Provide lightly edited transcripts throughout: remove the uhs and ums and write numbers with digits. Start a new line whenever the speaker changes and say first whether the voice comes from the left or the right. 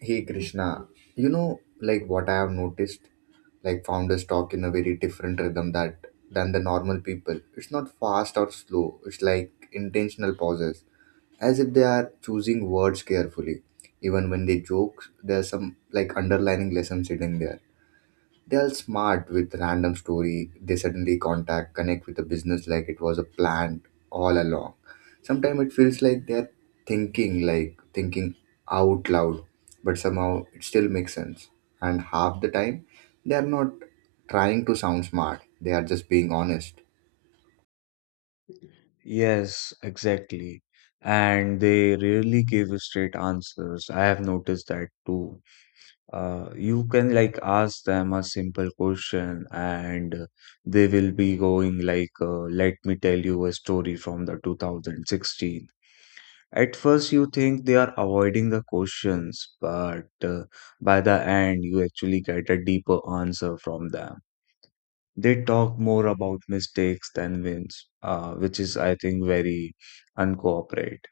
right: Hey Krishna, like what I have noticed, like founders talk in a very different rhythm that than the normal people. It's not fast or slow. It's like intentional pauses, as if they are choosing words carefully. Even when they joke, there's some like underlining lesson sitting there. They're smart with random story. They suddenly contact connect with the business like it was a plan all along. Sometimes it feels like they're thinking out loud, but somehow it still makes sense. And half the time they are not trying to sound smart, they are just being honest.
left: Yes, exactly. And they rarely give straight answers. I have noticed that too. You can like ask them a simple question and they will be going like, let me tell you a story from the 2016. At first, you think they are avoiding the questions, but by the end, you actually get a deeper answer from them. They talk more about mistakes than wins, which is, I think, very uncooperate.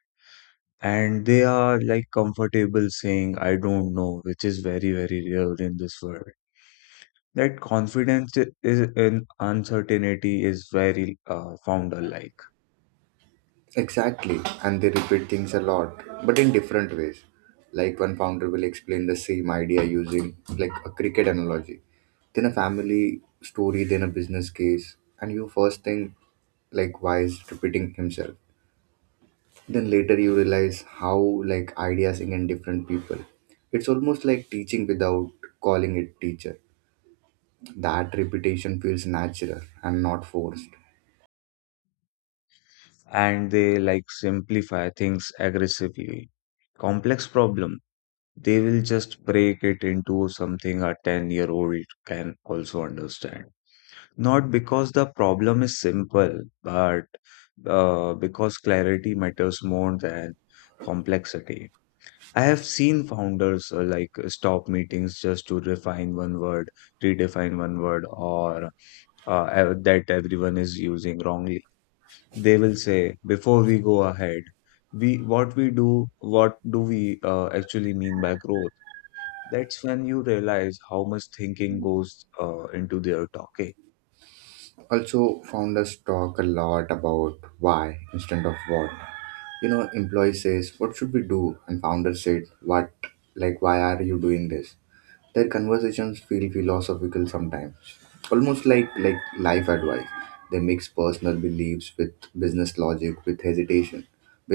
left: And they are like comfortable saying, I don't know, which is very, very real in this world. That confidence is in uncertainty is very founder-like,
right: Exactly, and they repeat things a lot, but in different ways. Like one founder will explain the same idea using like a cricket analogy, then a family story, then a business case, and you first think like why is repeating himself. Then later you realize how like ideas sing in different people. It's almost like teaching without calling it teacher. That repetition feels natural and not forced.
left: and they like simplify things aggressively. Complex problem, they will just break it into something a 10-year-old can also understand. Not because the problem is simple, but because clarity matters more than complexity. I have seen founders like stop meetings just to refine one word, redefine one word, or that everyone is using wrongly. They will say, before we go ahead, we what we do, what do we actually mean by growth? That's when you realize how much thinking goes into their talking.
right: Also, founders talk a lot about why instead of what. Employee says, "What should we do?" and founder said, "What? Like, why are you doing this?" Their conversations feel philosophical sometimes, almost like life advice. They mix personal beliefs with business logic,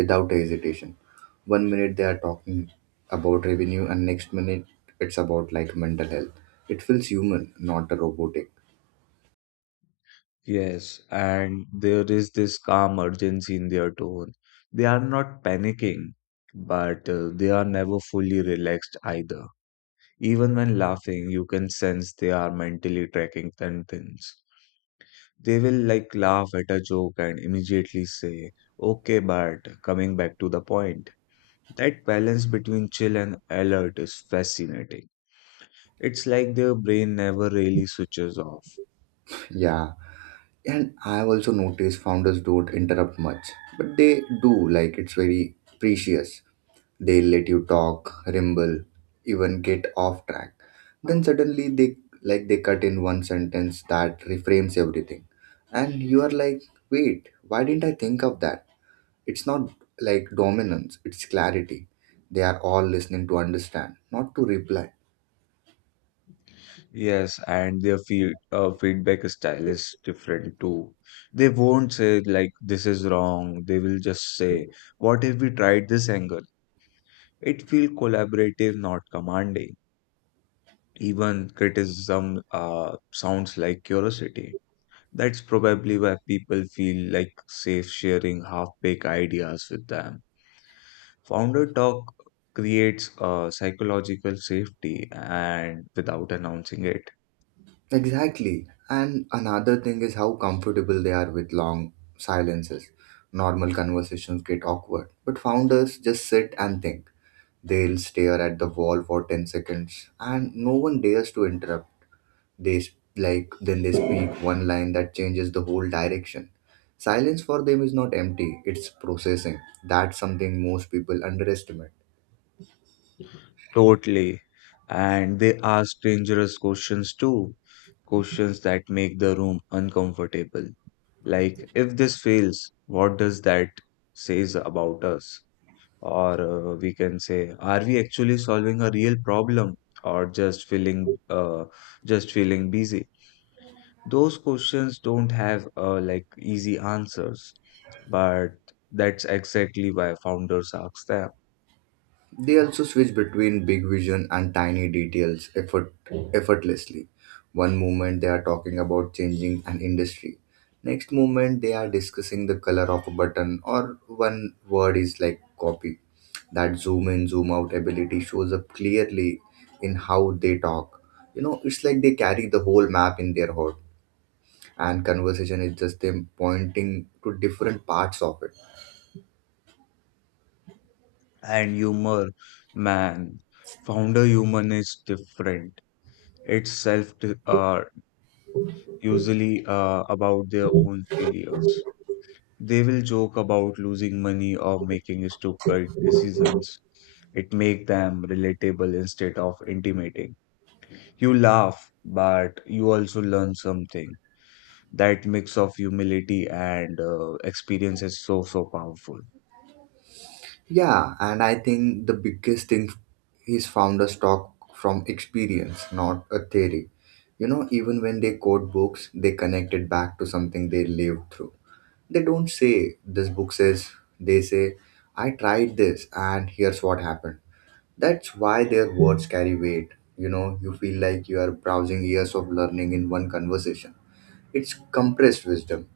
right: without hesitation. One minute they are talking about revenue, and next minute it's about like mental health. It feels human, not robotic.
left: Yes, and there is this calm urgency in their tone. They are not panicking, but they are never fully relaxed either. Even when laughing, you can sense they are mentally tracking contents. They will like laugh at a joke and immediately say, okay, but coming back to the point. That balance between chill and alert is fascinating. It's like their brain never really switches off.
right: Yeah, and I've also noticed founders don't interrupt much, but they do, like, it's very precious. They let you talk, ramble, even get off track. Then suddenly they cut in one sentence that reframes everything. And you are like, wait, why didn't I think of that? It's not like dominance, it's clarity. They are all listening to understand, not to reply.
left: Yes, and their feedback style is different too. They won't say like this is wrong. They will just say, "What if we tried this angle?" It feels collaborative, not commanding. Even criticism sounds like curiosity. That's probably why people feel like safe sharing half-baked ideas with them. Founder talk creates psychological safety and without announcing it.
right: Exactly. And another thing is how comfortable they are with long silences. Normal conversations get awkward, but founders just sit and think. They'll stare at the wall for 10 seconds and no one dares to interrupt. They sp- like then they speak one line that changes the whole direction. Silence for them is not empty, it's processing. That's something most people underestimate.
left: Totally. And they ask dangerous questions too, questions that make the room uncomfortable. Like, if this fails, what does that says about us? Or we can say, are we actually solving a real problem or just feeling busy? Those questions don't have like easy answers, but that's exactly why founders ask them.
right: They also switch between big vision and tiny details effortlessly. One moment they are talking about changing an industry. Next moment they are discussing the color of a button or one word is like copy. That zoom in, zoom out ability shows up clearly in how they talk. You know, it's like they carry the whole map in their head and conversation is just them pointing to different parts of it.
left: And humor, man, founder human is different. It's self uh, usually about their own failures. They will joke about losing money or making stupid decisions. It make them relatable instead of intimidating. You laugh, but you also learn something. That mix of humility and experience is so so powerful.
right: Yeah, and I think the biggest thing is founders talk from experience, not a theory. You know, even when they quote books, they connect it back to something they lived through. They don't say, this book says, they say, I tried this and here's what happened. That's why their words carry weight. You know, you feel like you are browsing years of learning in one conversation. It's compressed wisdom.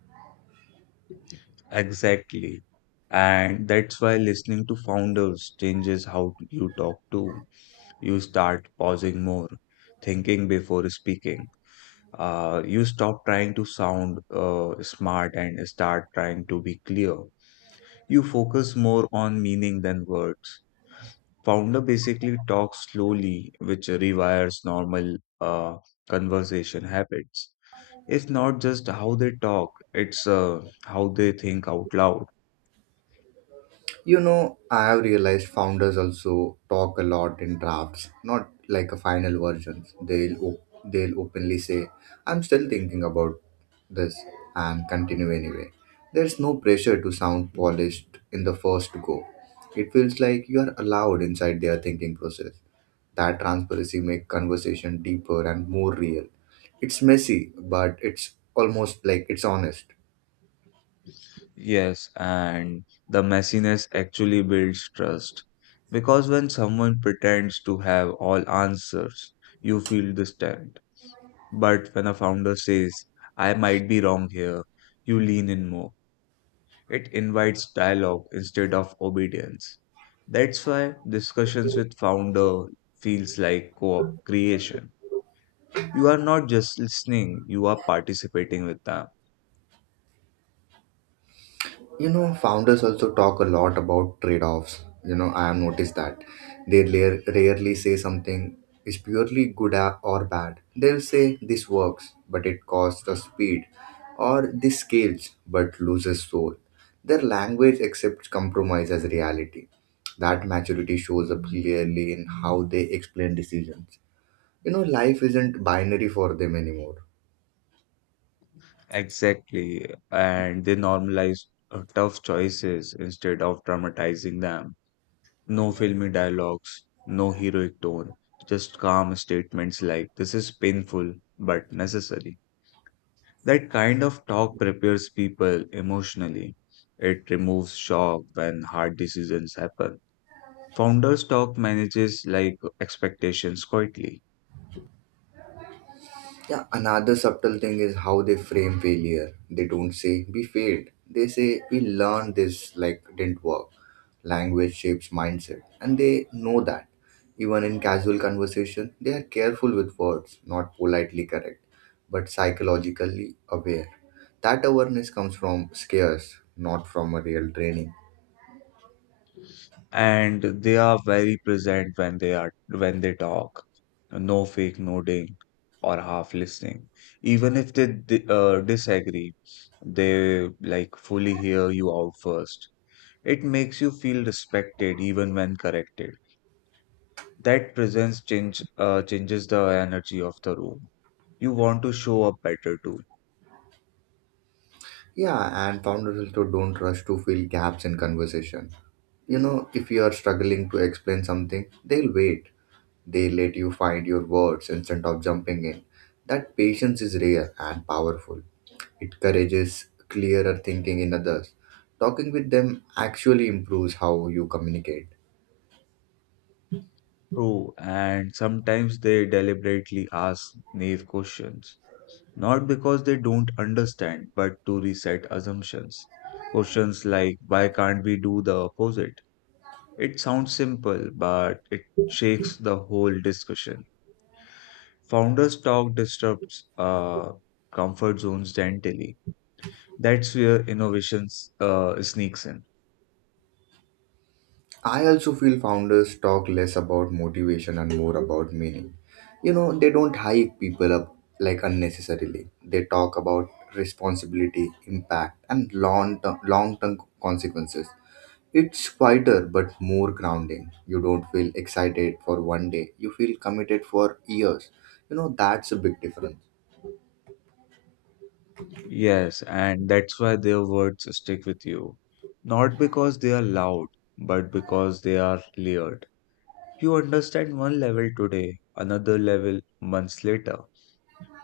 left: Exactly. And that's why listening to founders changes how you talk to. You start pausing more, thinking before speaking. You stop trying to sound smart and start trying to be clear. You focus more on meaning than words. Founder basically talks slowly, which rewires normal conversation habits. It's not just how they talk, it's how they think out loud.
right: You know, I have realized founders also talk a lot in drafts, not like a final versions. They'll openly say, "I'm still thinking about this," and continue anyway. There's no pressure to sound polished in the first go. It feels like you are allowed inside their thinking process. That transparency makes conversation deeper and more real. It's messy, but it's almost like it's honest.
left: Yes, and the messiness actually builds trust. Because when someone pretends to have all answers, you feel distant. But when a founder says, I might be wrong here, you lean in more. It invites dialogue instead of obedience. That's why discussions with founder feels like co-creation. You are not just listening, you are participating with them.
right: You know, founders also talk a lot about trade-offs. I have noticed that they rarely say something is purely good or bad. They'll say this works but it costs us speed, or this scales but loses soul. Their language accepts compromise as reality. That maturity shows up clearly in how they explain decisions. You know, life isn't binary for them anymore.
left: Exactly. And they normalize tough choices instead of traumatizing them. No filmy dialogues, no heroic tone, just calm statements like, this is painful but necessary. That kind of talk prepares people emotionally. It removes shock when hard decisions happen. Founders talk manages like expectations quietly.
right: Yeah, another subtle thing is how they frame failure. They don't say we failed. They say we learned this like didn't work. Language shapes mindset, and they know that. Even in casual conversation, they are careful with words, not politely correct, but psychologically aware. That awareness comes from scares, not from a real training.
left: And they are very present when they talk, no fake nodding or half listening, even if they disagree, they like fully hear you out first. It makes you feel respected even when corrected. That presence changes the energy of the room. You want to show up better too.
right: Yeah, and founders also don't rush to fill gaps in conversation. You know, if you are struggling to explain something, they'll wait. They let you find your words instead of jumping in. That patience is rare and powerful. It encourages clearer thinking in others. Talking with them actually improves how you communicate.
left: True, and sometimes they deliberately ask naive questions, not because they don't understand, but to reset assumptions. Questions like, why can't we do the opposite? It sounds simple, but it shakes the whole discussion. Founders talk disrupts comfort zones gently. That's where innovations sneaks in.
right: I also feel founders talk less about motivation and more about meaning. You know, they don't hype people up like unnecessarily. They talk about responsibility, impact, and long term consequences. It's quieter but more grounding. You don't feel excited for one day, you feel committed for years. You know, that's a big difference.
left: Yes, and that's why their words stick with you. Not because they are loud, but because they are layered. You understand one level today, another level months later.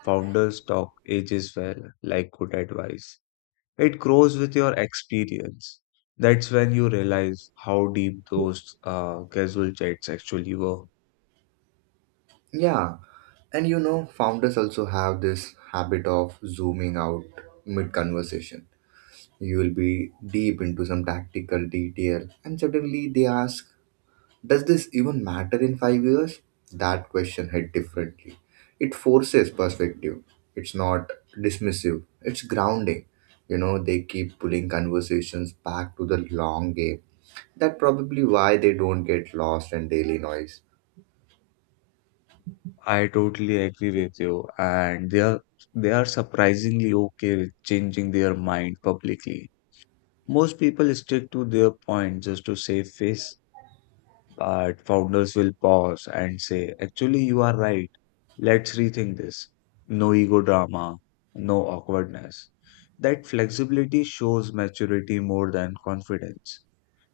left: Founders talk ages well, like good advice. It grows with your experience. That's when you realize how deep those casual chats actually were.
right: Yeah, and you know, founders also have this habit of zooming out mid conversation. You will be deep into some tactical detail, and suddenly they ask, does this even matter in 5 years? That question hit differently. It forces perspective. It's not dismissive, it's grounding. You know, they keep pulling conversations back to the long game. That's probably why they don't get lost in daily noise.
left: I totally agree with you, and they are surprisingly okay with changing their mind publicly. Most people stick to their point just to save face. But founders will pause and say, actually, you are right. Let's rethink this. No ego drama, no awkwardness. That flexibility shows maturity more than confidence.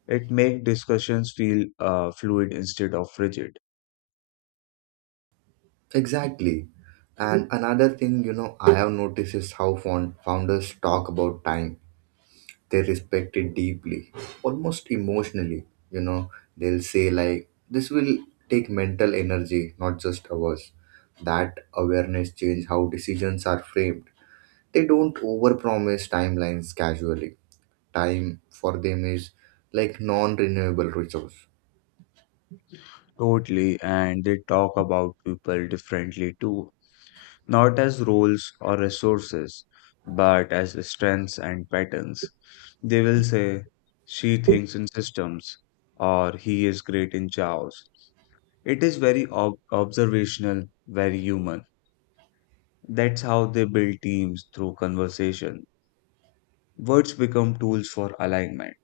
left: It makes discussions feel fluid instead of rigid.
right: Exactly. And another thing, you know, I have noticed is how founders talk about time. They respect it deeply, almost emotionally. You know, they'll say like this will take mental energy, not just hours. That awareness change how decisions are framed. They don't overpromise timelines casually. Time for them is like non-renewable resource.
left: Totally, and they talk about people differently too, not as roles or resources, but as strengths and patterns. They will say, she thinks in systems, or he is great in chaos. It is very observational, very human. That's how they build teams through conversation. Words become tools for alignment,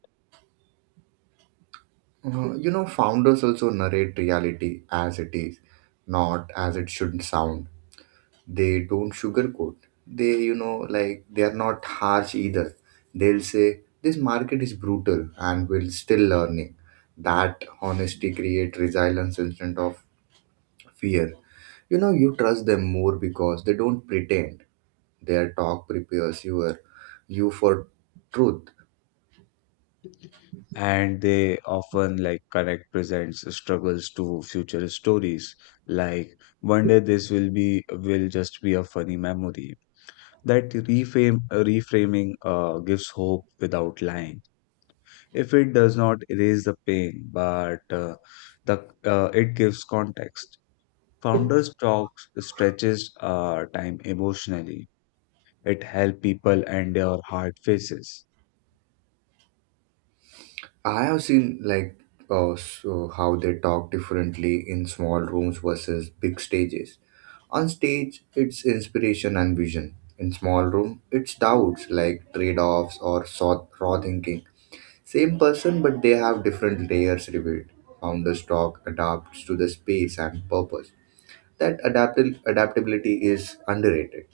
right: You know founders also narrate reality as it is, not as it should sound. They don't sugarcoat, they like they are not harsh either. They'll say this market is brutal and we're still learning. That honesty create resilience instead of fear. You know, you trust them more because they don't pretend. Their talk prepares you for truth.
left: and they often like connect presents struggles to future stories. Like one day this will just be a funny memory. That reframing gives hope without lying. If it does not erase the pain, but the it gives context. Founders talk stretches time emotionally. It helps people endure hard phases.
right: I have seen like so how they talk differently in small rooms versus big stages. On stage, it's inspiration and vision. In small room, it's doubts like trade-offs or raw thinking. Same person, but they have different layers revealed. Founders talk adapts to the space and purpose. That adaptability is underrated.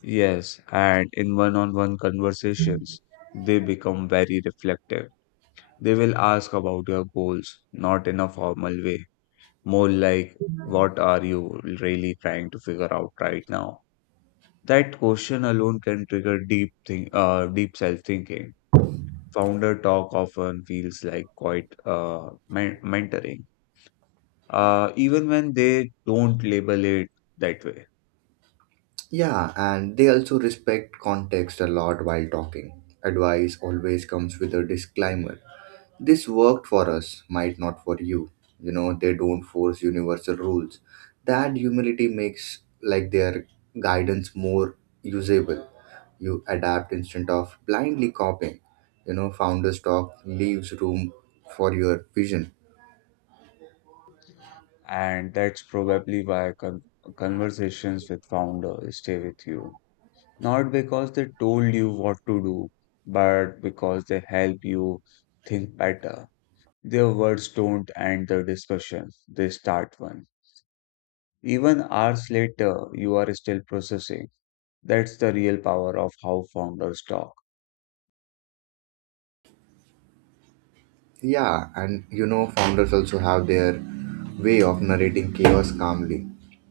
left: Yes, and in one-on-one conversations, they become very reflective. They will ask about your goals, not in a formal way, more like what are you really trying to figure out right now? That question alone can trigger deep self-thinking. Founder talk often feels like quite mentoring, even when they don't label it that way.
right: Yeah, and they also respect context a lot while talking. Advice always comes with a disclaimer. This worked for us, might not for you. You know, they don't force universal rules. That humility makes like their guidance more usable. You adapt instead of blindly copying. You know, founders talk leaves room for your vision.
left: And that's probably why conversations with founders stay with you, not because they told you what to do, but because they help you think better. Their words don't end the discussion; they start one. Even hours later, you are still processing. That's the real power of how founders talk.
right: Yeah, and you know, founders also have their way of narrating chaos calmly.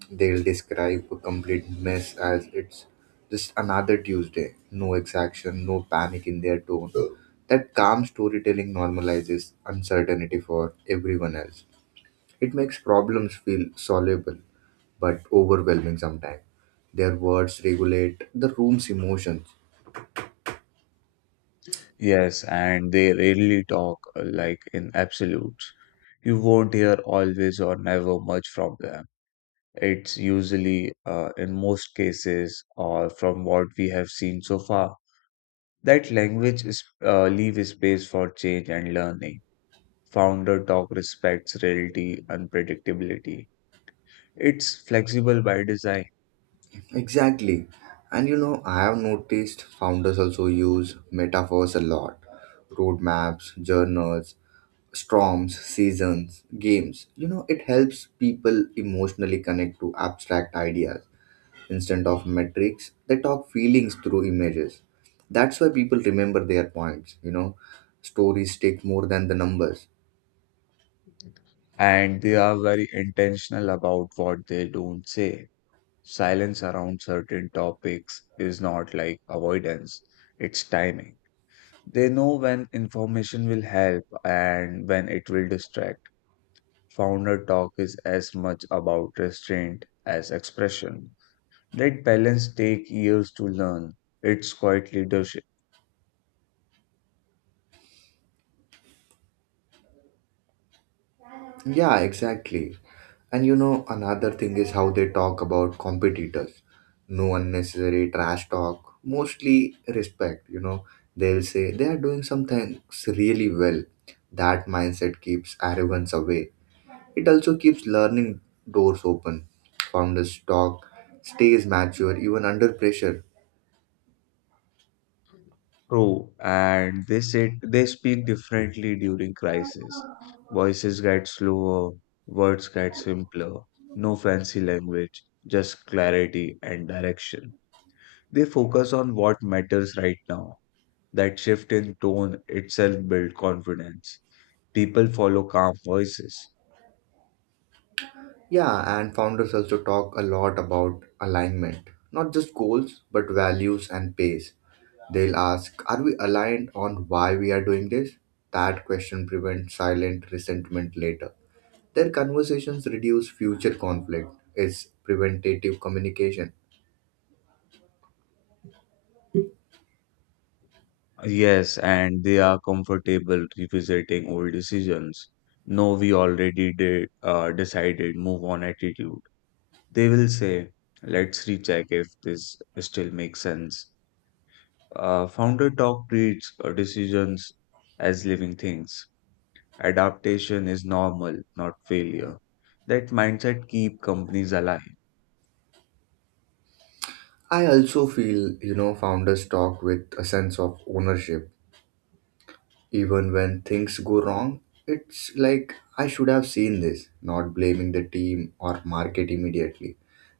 right: They'll describe a complete mess as it's just another Tuesday. No exaction, no panic in their tone. That calm storytelling normalizes uncertainty for everyone else. It makes problems feel soluble but overwhelming sometimes. Their words regulate the room's emotions.
left: Yes, and they rarely talk like in absolutes. You won't hear always or never much from them. It's usually, in most cases, or from what we have seen so far, that language is leave space for change and learning. Founder talk respects reality, and predictability. It's flexible by design.
right: Exactly. And you know, I have noticed founders also use metaphors a lot: roadmaps, journals, storms, seasons, games. You know, it helps people emotionally connect to abstract ideas. Instead of metrics, they talk feelings through images. That's why people remember their points. You know, stories stick more than the numbers.
left: And they are very intentional about what they don't say. Silence around certain topics is not like avoidance, it's timing. They know when information will help and when it will distract. Founder talk is as much about restraint as expression. That balance take years to learn. It's quite leadership.
right: Yeah, exactly. And you know, another thing is how they talk about competitors. No unnecessary trash talk, mostly respect. You know, they'll say they are doing something really well. That mindset keeps arrogance away. It also keeps learning doors open. Founders talk stays mature even under pressure.
left: True, and they speak differently during crisis. Voices get slower, words get simpler, no fancy language, just clarity and direction. They focus on what matters right now. That shift in tone itself builds confidence. People follow calm voices.
right: Yeah, and founders also talk a lot about alignment, not just goals, but values and pace. They'll ask, are we aligned on why we are doing this? That question prevents silent resentment later. Their conversations reduce future conflict. It's preventative communication.
left: Yes, and they are comfortable revisiting old decisions. No, we already decided, move on attitude. They will say, let's recheck if this still makes sense. Founder talk treats decisions as living things. Adaptation is normal, not failure. That mindset keep companies alive.
right: I also feel, you know, founders talk with a sense of ownership. Even when things go wrong, it's like I should have seen this, not blaming the team or market immediately.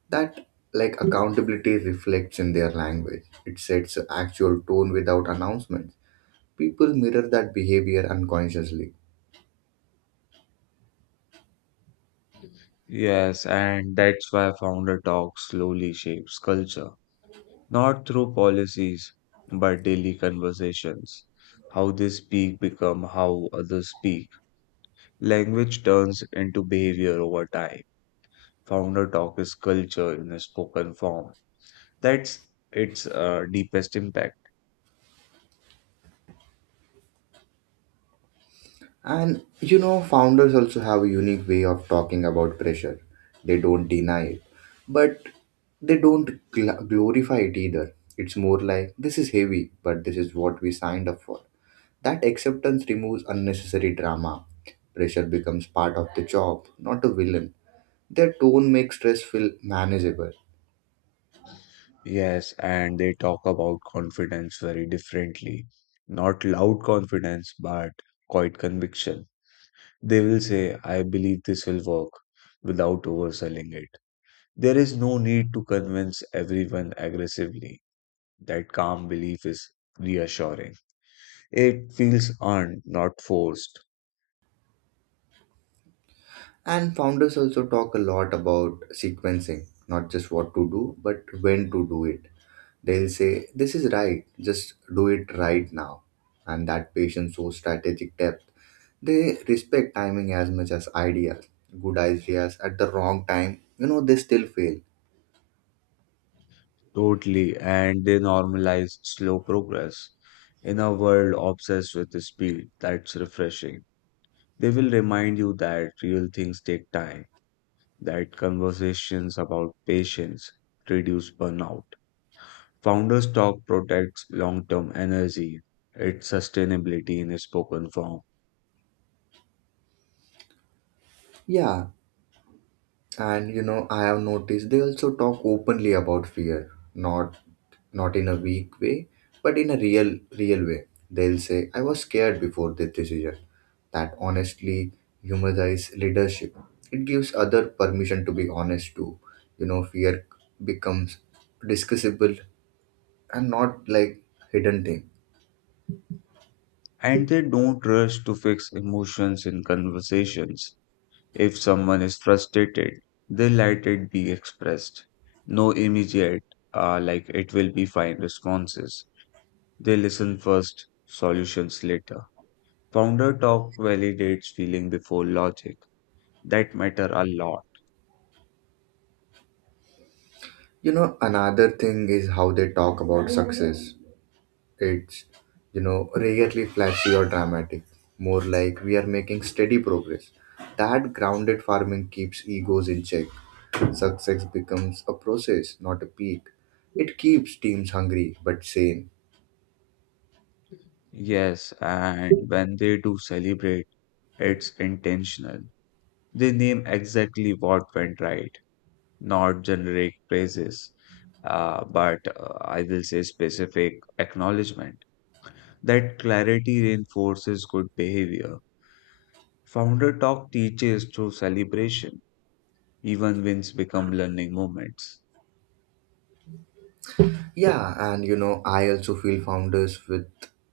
right: That like accountability reflects in their language. It sets actual tone without announcements. People mirror that behavior unconsciously.
left: Yes, and that's why founder talk slowly shapes culture, not through policies, but daily conversations. How they speak become how others speak. Language turns into behavior over time. Founder talk is culture in a spoken form. That's its deepest impact.
right: And you know founders also have a unique way of talking about pressure. They don't deny it, but they don't glorify it either. It's more like this is heavy but this is what we signed up for. That acceptance removes unnecessary drama. Pressure becomes part of the job, not a villain. Their tone makes stress feel manageable.
left: Yes, and they talk about confidence very differently. Not loud confidence, but quiet conviction. They will say, I believe this will work without overselling it. There is no need to convince everyone aggressively. That calm belief is reassuring. It feels earned, not forced.
right: And founders also talk a lot about sequencing, not just what to do, but when to do it. They'll say, this is right, just do it right now. And that patient shows strategic depth. They respect timing as much as ideas. Good ideas at the wrong time, you know, they still fail.
left: Totally, and they normalize slow progress. In a world obsessed with speed, that's refreshing. They will remind you that real things take time, that conversations about patience reduce burnout. Founders Talk protects long term energy, its sustainability in a spoken form.
right: Yeah, and you know, I have noticed they also talk openly about fear, not in a weak way, but in a real way. They'll say, "I was scared before this decision." That honestly humanize leadership. It gives other permission to be honest too. You know, fear becomes discussable and not like hidden thing.
left: And they don't rush to fix emotions in conversations. If someone is frustrated, they let it be expressed. No immediate, like it will be fine responses. They listen first, solutions later. Founder talk validates feeling before logic. That matter a lot.
right: You know, another thing is how they talk about success. It's, you know, rarely flashy or dramatic, more like we are making steady progress. That grounded farming keeps egos in check. Success becomes a process, not a peak. It keeps teams hungry but sane.
left: Yes, and when they do celebrate, it's intentional. They name exactly what went right, not generic praises, but I will say specific acknowledgement. That clarity reinforces good behavior. Founder Talk teaches through celebration. Even wins become learning moments.
right: Yeah, and you know, I also feel founders with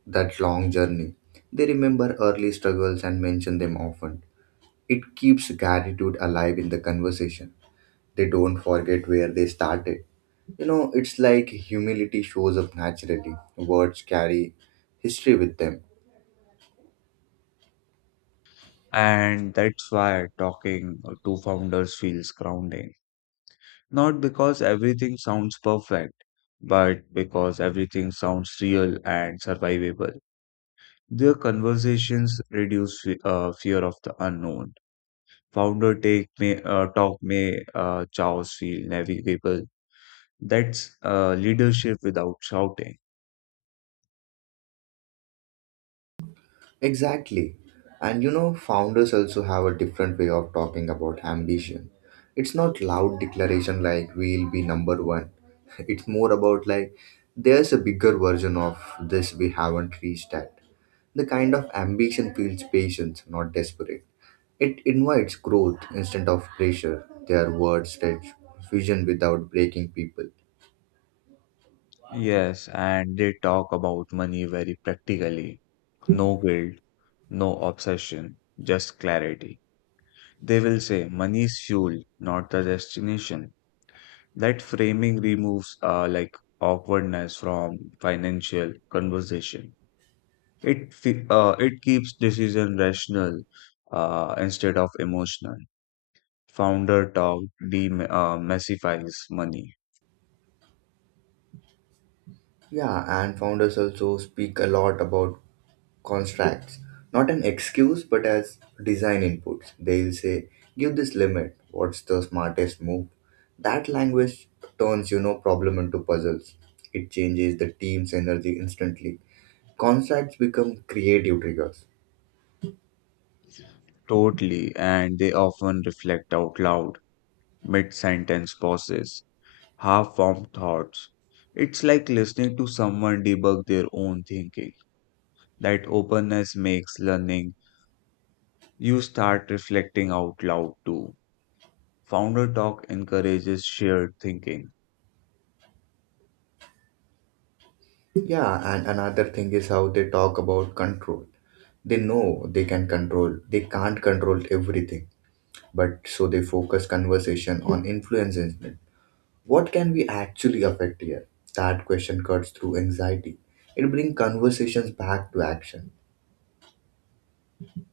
right: that long journey. They remember early struggles and mention them often. It keeps gratitude alive in the conversation. They don't forget where they started. You know, it's like humility shows up naturally. Words carry history with them.
left: And that's why talking to founders feels grounding. Not because everything sounds perfect, but because everything sounds real and survivable. Their conversations reduce fear of the unknown. Founder talk may chaos feel navigable. That's leadership without shouting.
right: Exactly. And you know, founders also have a different way of talking about ambition. It's not loud declaration like we'll be number one. It's more about like there's a bigger version of this we haven't reached at. The kind of ambition feels patient, not desperate. It invites growth instead of pressure. Their words stretch vision without breaking people.
left: Yes, and they talk about money very practically. No guilt, no obsession, just clarity. They will say money is fuel, not the destination. That framing removes like awkwardness from financial conversation. It it keeps decision rational instead of emotional. Founder talk dem massifies money.
right: Yeah, and founders also speak a lot about contracts, not an excuse but as design inputs. They'll say, give this limit what's the smartest move. That language turns, you know, problem into puzzles. It changes the team's energy instantly. Contracts become creative triggers.
left: Totally, and they often reflect out loud mid sentence pauses, half formed thoughts. It's like listening to someone debug their own thinking. That openness makes learning. You start reflecting out loud too. Founder Talk encourages shared thinking.
right: Yeah, and another thing is how they talk about control. They know they can't control everything, but so they focus conversation on influencing it. What can we actually affect here? That question cuts through anxiety. It brings conversations back to action.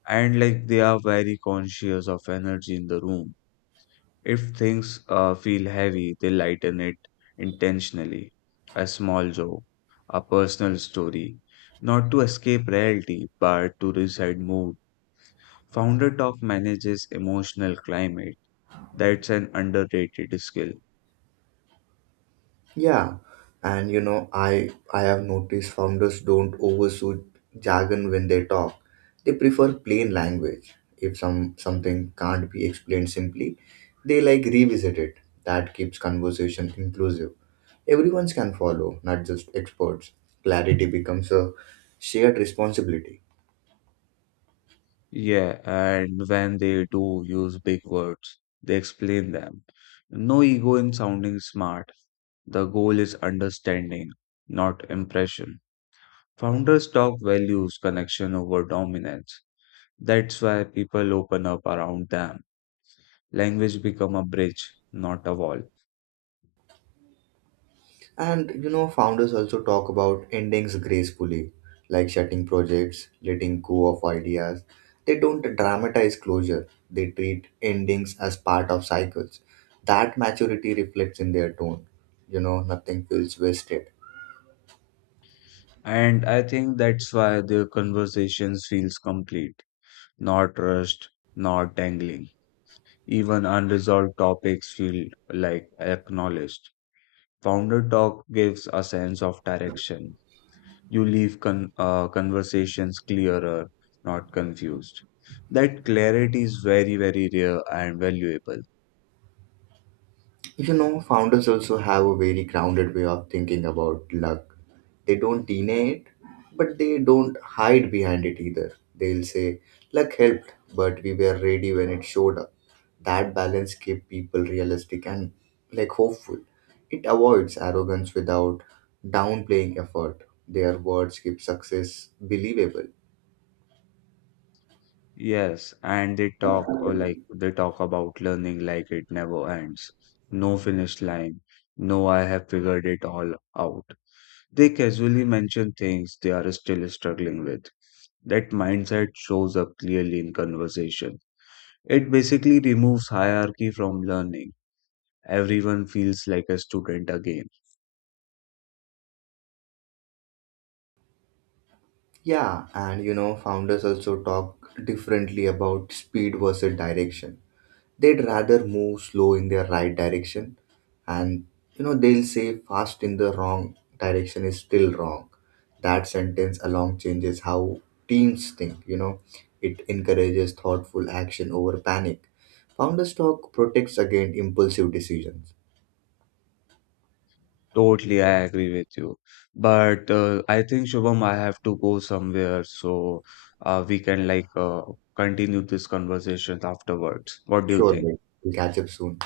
left: And like they are very conscious of energy in the room. If things feel heavy, they lighten it intentionally. A small joke, a personal story, not to escape reality, but to reset mood. Founder Talk manages emotional climate. That's an underrated skill.
right: Yeah, and you know, I have noticed founders don't overshoot jargon when they talk. They prefer plain language. If something can't be explained simply, they like revisit it. That keeps conversation inclusive. Everyone can follow, not just experts. Clarity becomes a shared responsibility.
left: Yeah, and when they do use big words, they explain them. No ego in sounding smart. The goal is understanding, not impression. Founders talk values connection over dominance. That's why people open up around them. Language become a bridge, not a wall.
right: And you know, founders also talk about endings gracefully, like shutting projects, letting go of ideas. They don't dramatize closure, they treat endings as part of cycles. That maturity reflects in their tone. You know, nothing feels wasted.
left: And I think that's why their conversations feels complete, not rushed, not dangling. Even unresolved topics feel like acknowledged. Founder Talk gives a sense of direction. You leave conversations clearer, not confused. That clarity is very, very rare and valuable.
right: You know, founders also have a very grounded way of thinking about luck. They don't deny it, but they don't hide behind it either. They'll say, luck helped, but we were ready when it showed up. That balance keeps people realistic and like hopeful. It avoids arrogance without downplaying effort. Their words keep success believable.
left: Yes, and they talk about learning like it never ends. No finish line. No, I have figured it all out. They casually mention things they are still struggling with. That mindset shows up clearly in conversation. It basically removes hierarchy from learning. Everyone feels like a student again.
right: Yeah, and you know, founders also talk differently about speed versus direction. They'd rather move slow in their right direction, and you know they'll say fast in the wrong direction is still wrong. That sentence alone changes how teams think. You know, it encourages thoughtful action over panic. Founder stock protects against impulsive decisions.
left: Totally, I agree with you. But I think Shubham, I have to go somewhere, so we can like continue this conversation afterwards. What do you
right: Sure,
left: think?
right: babe. We'll catch up soon.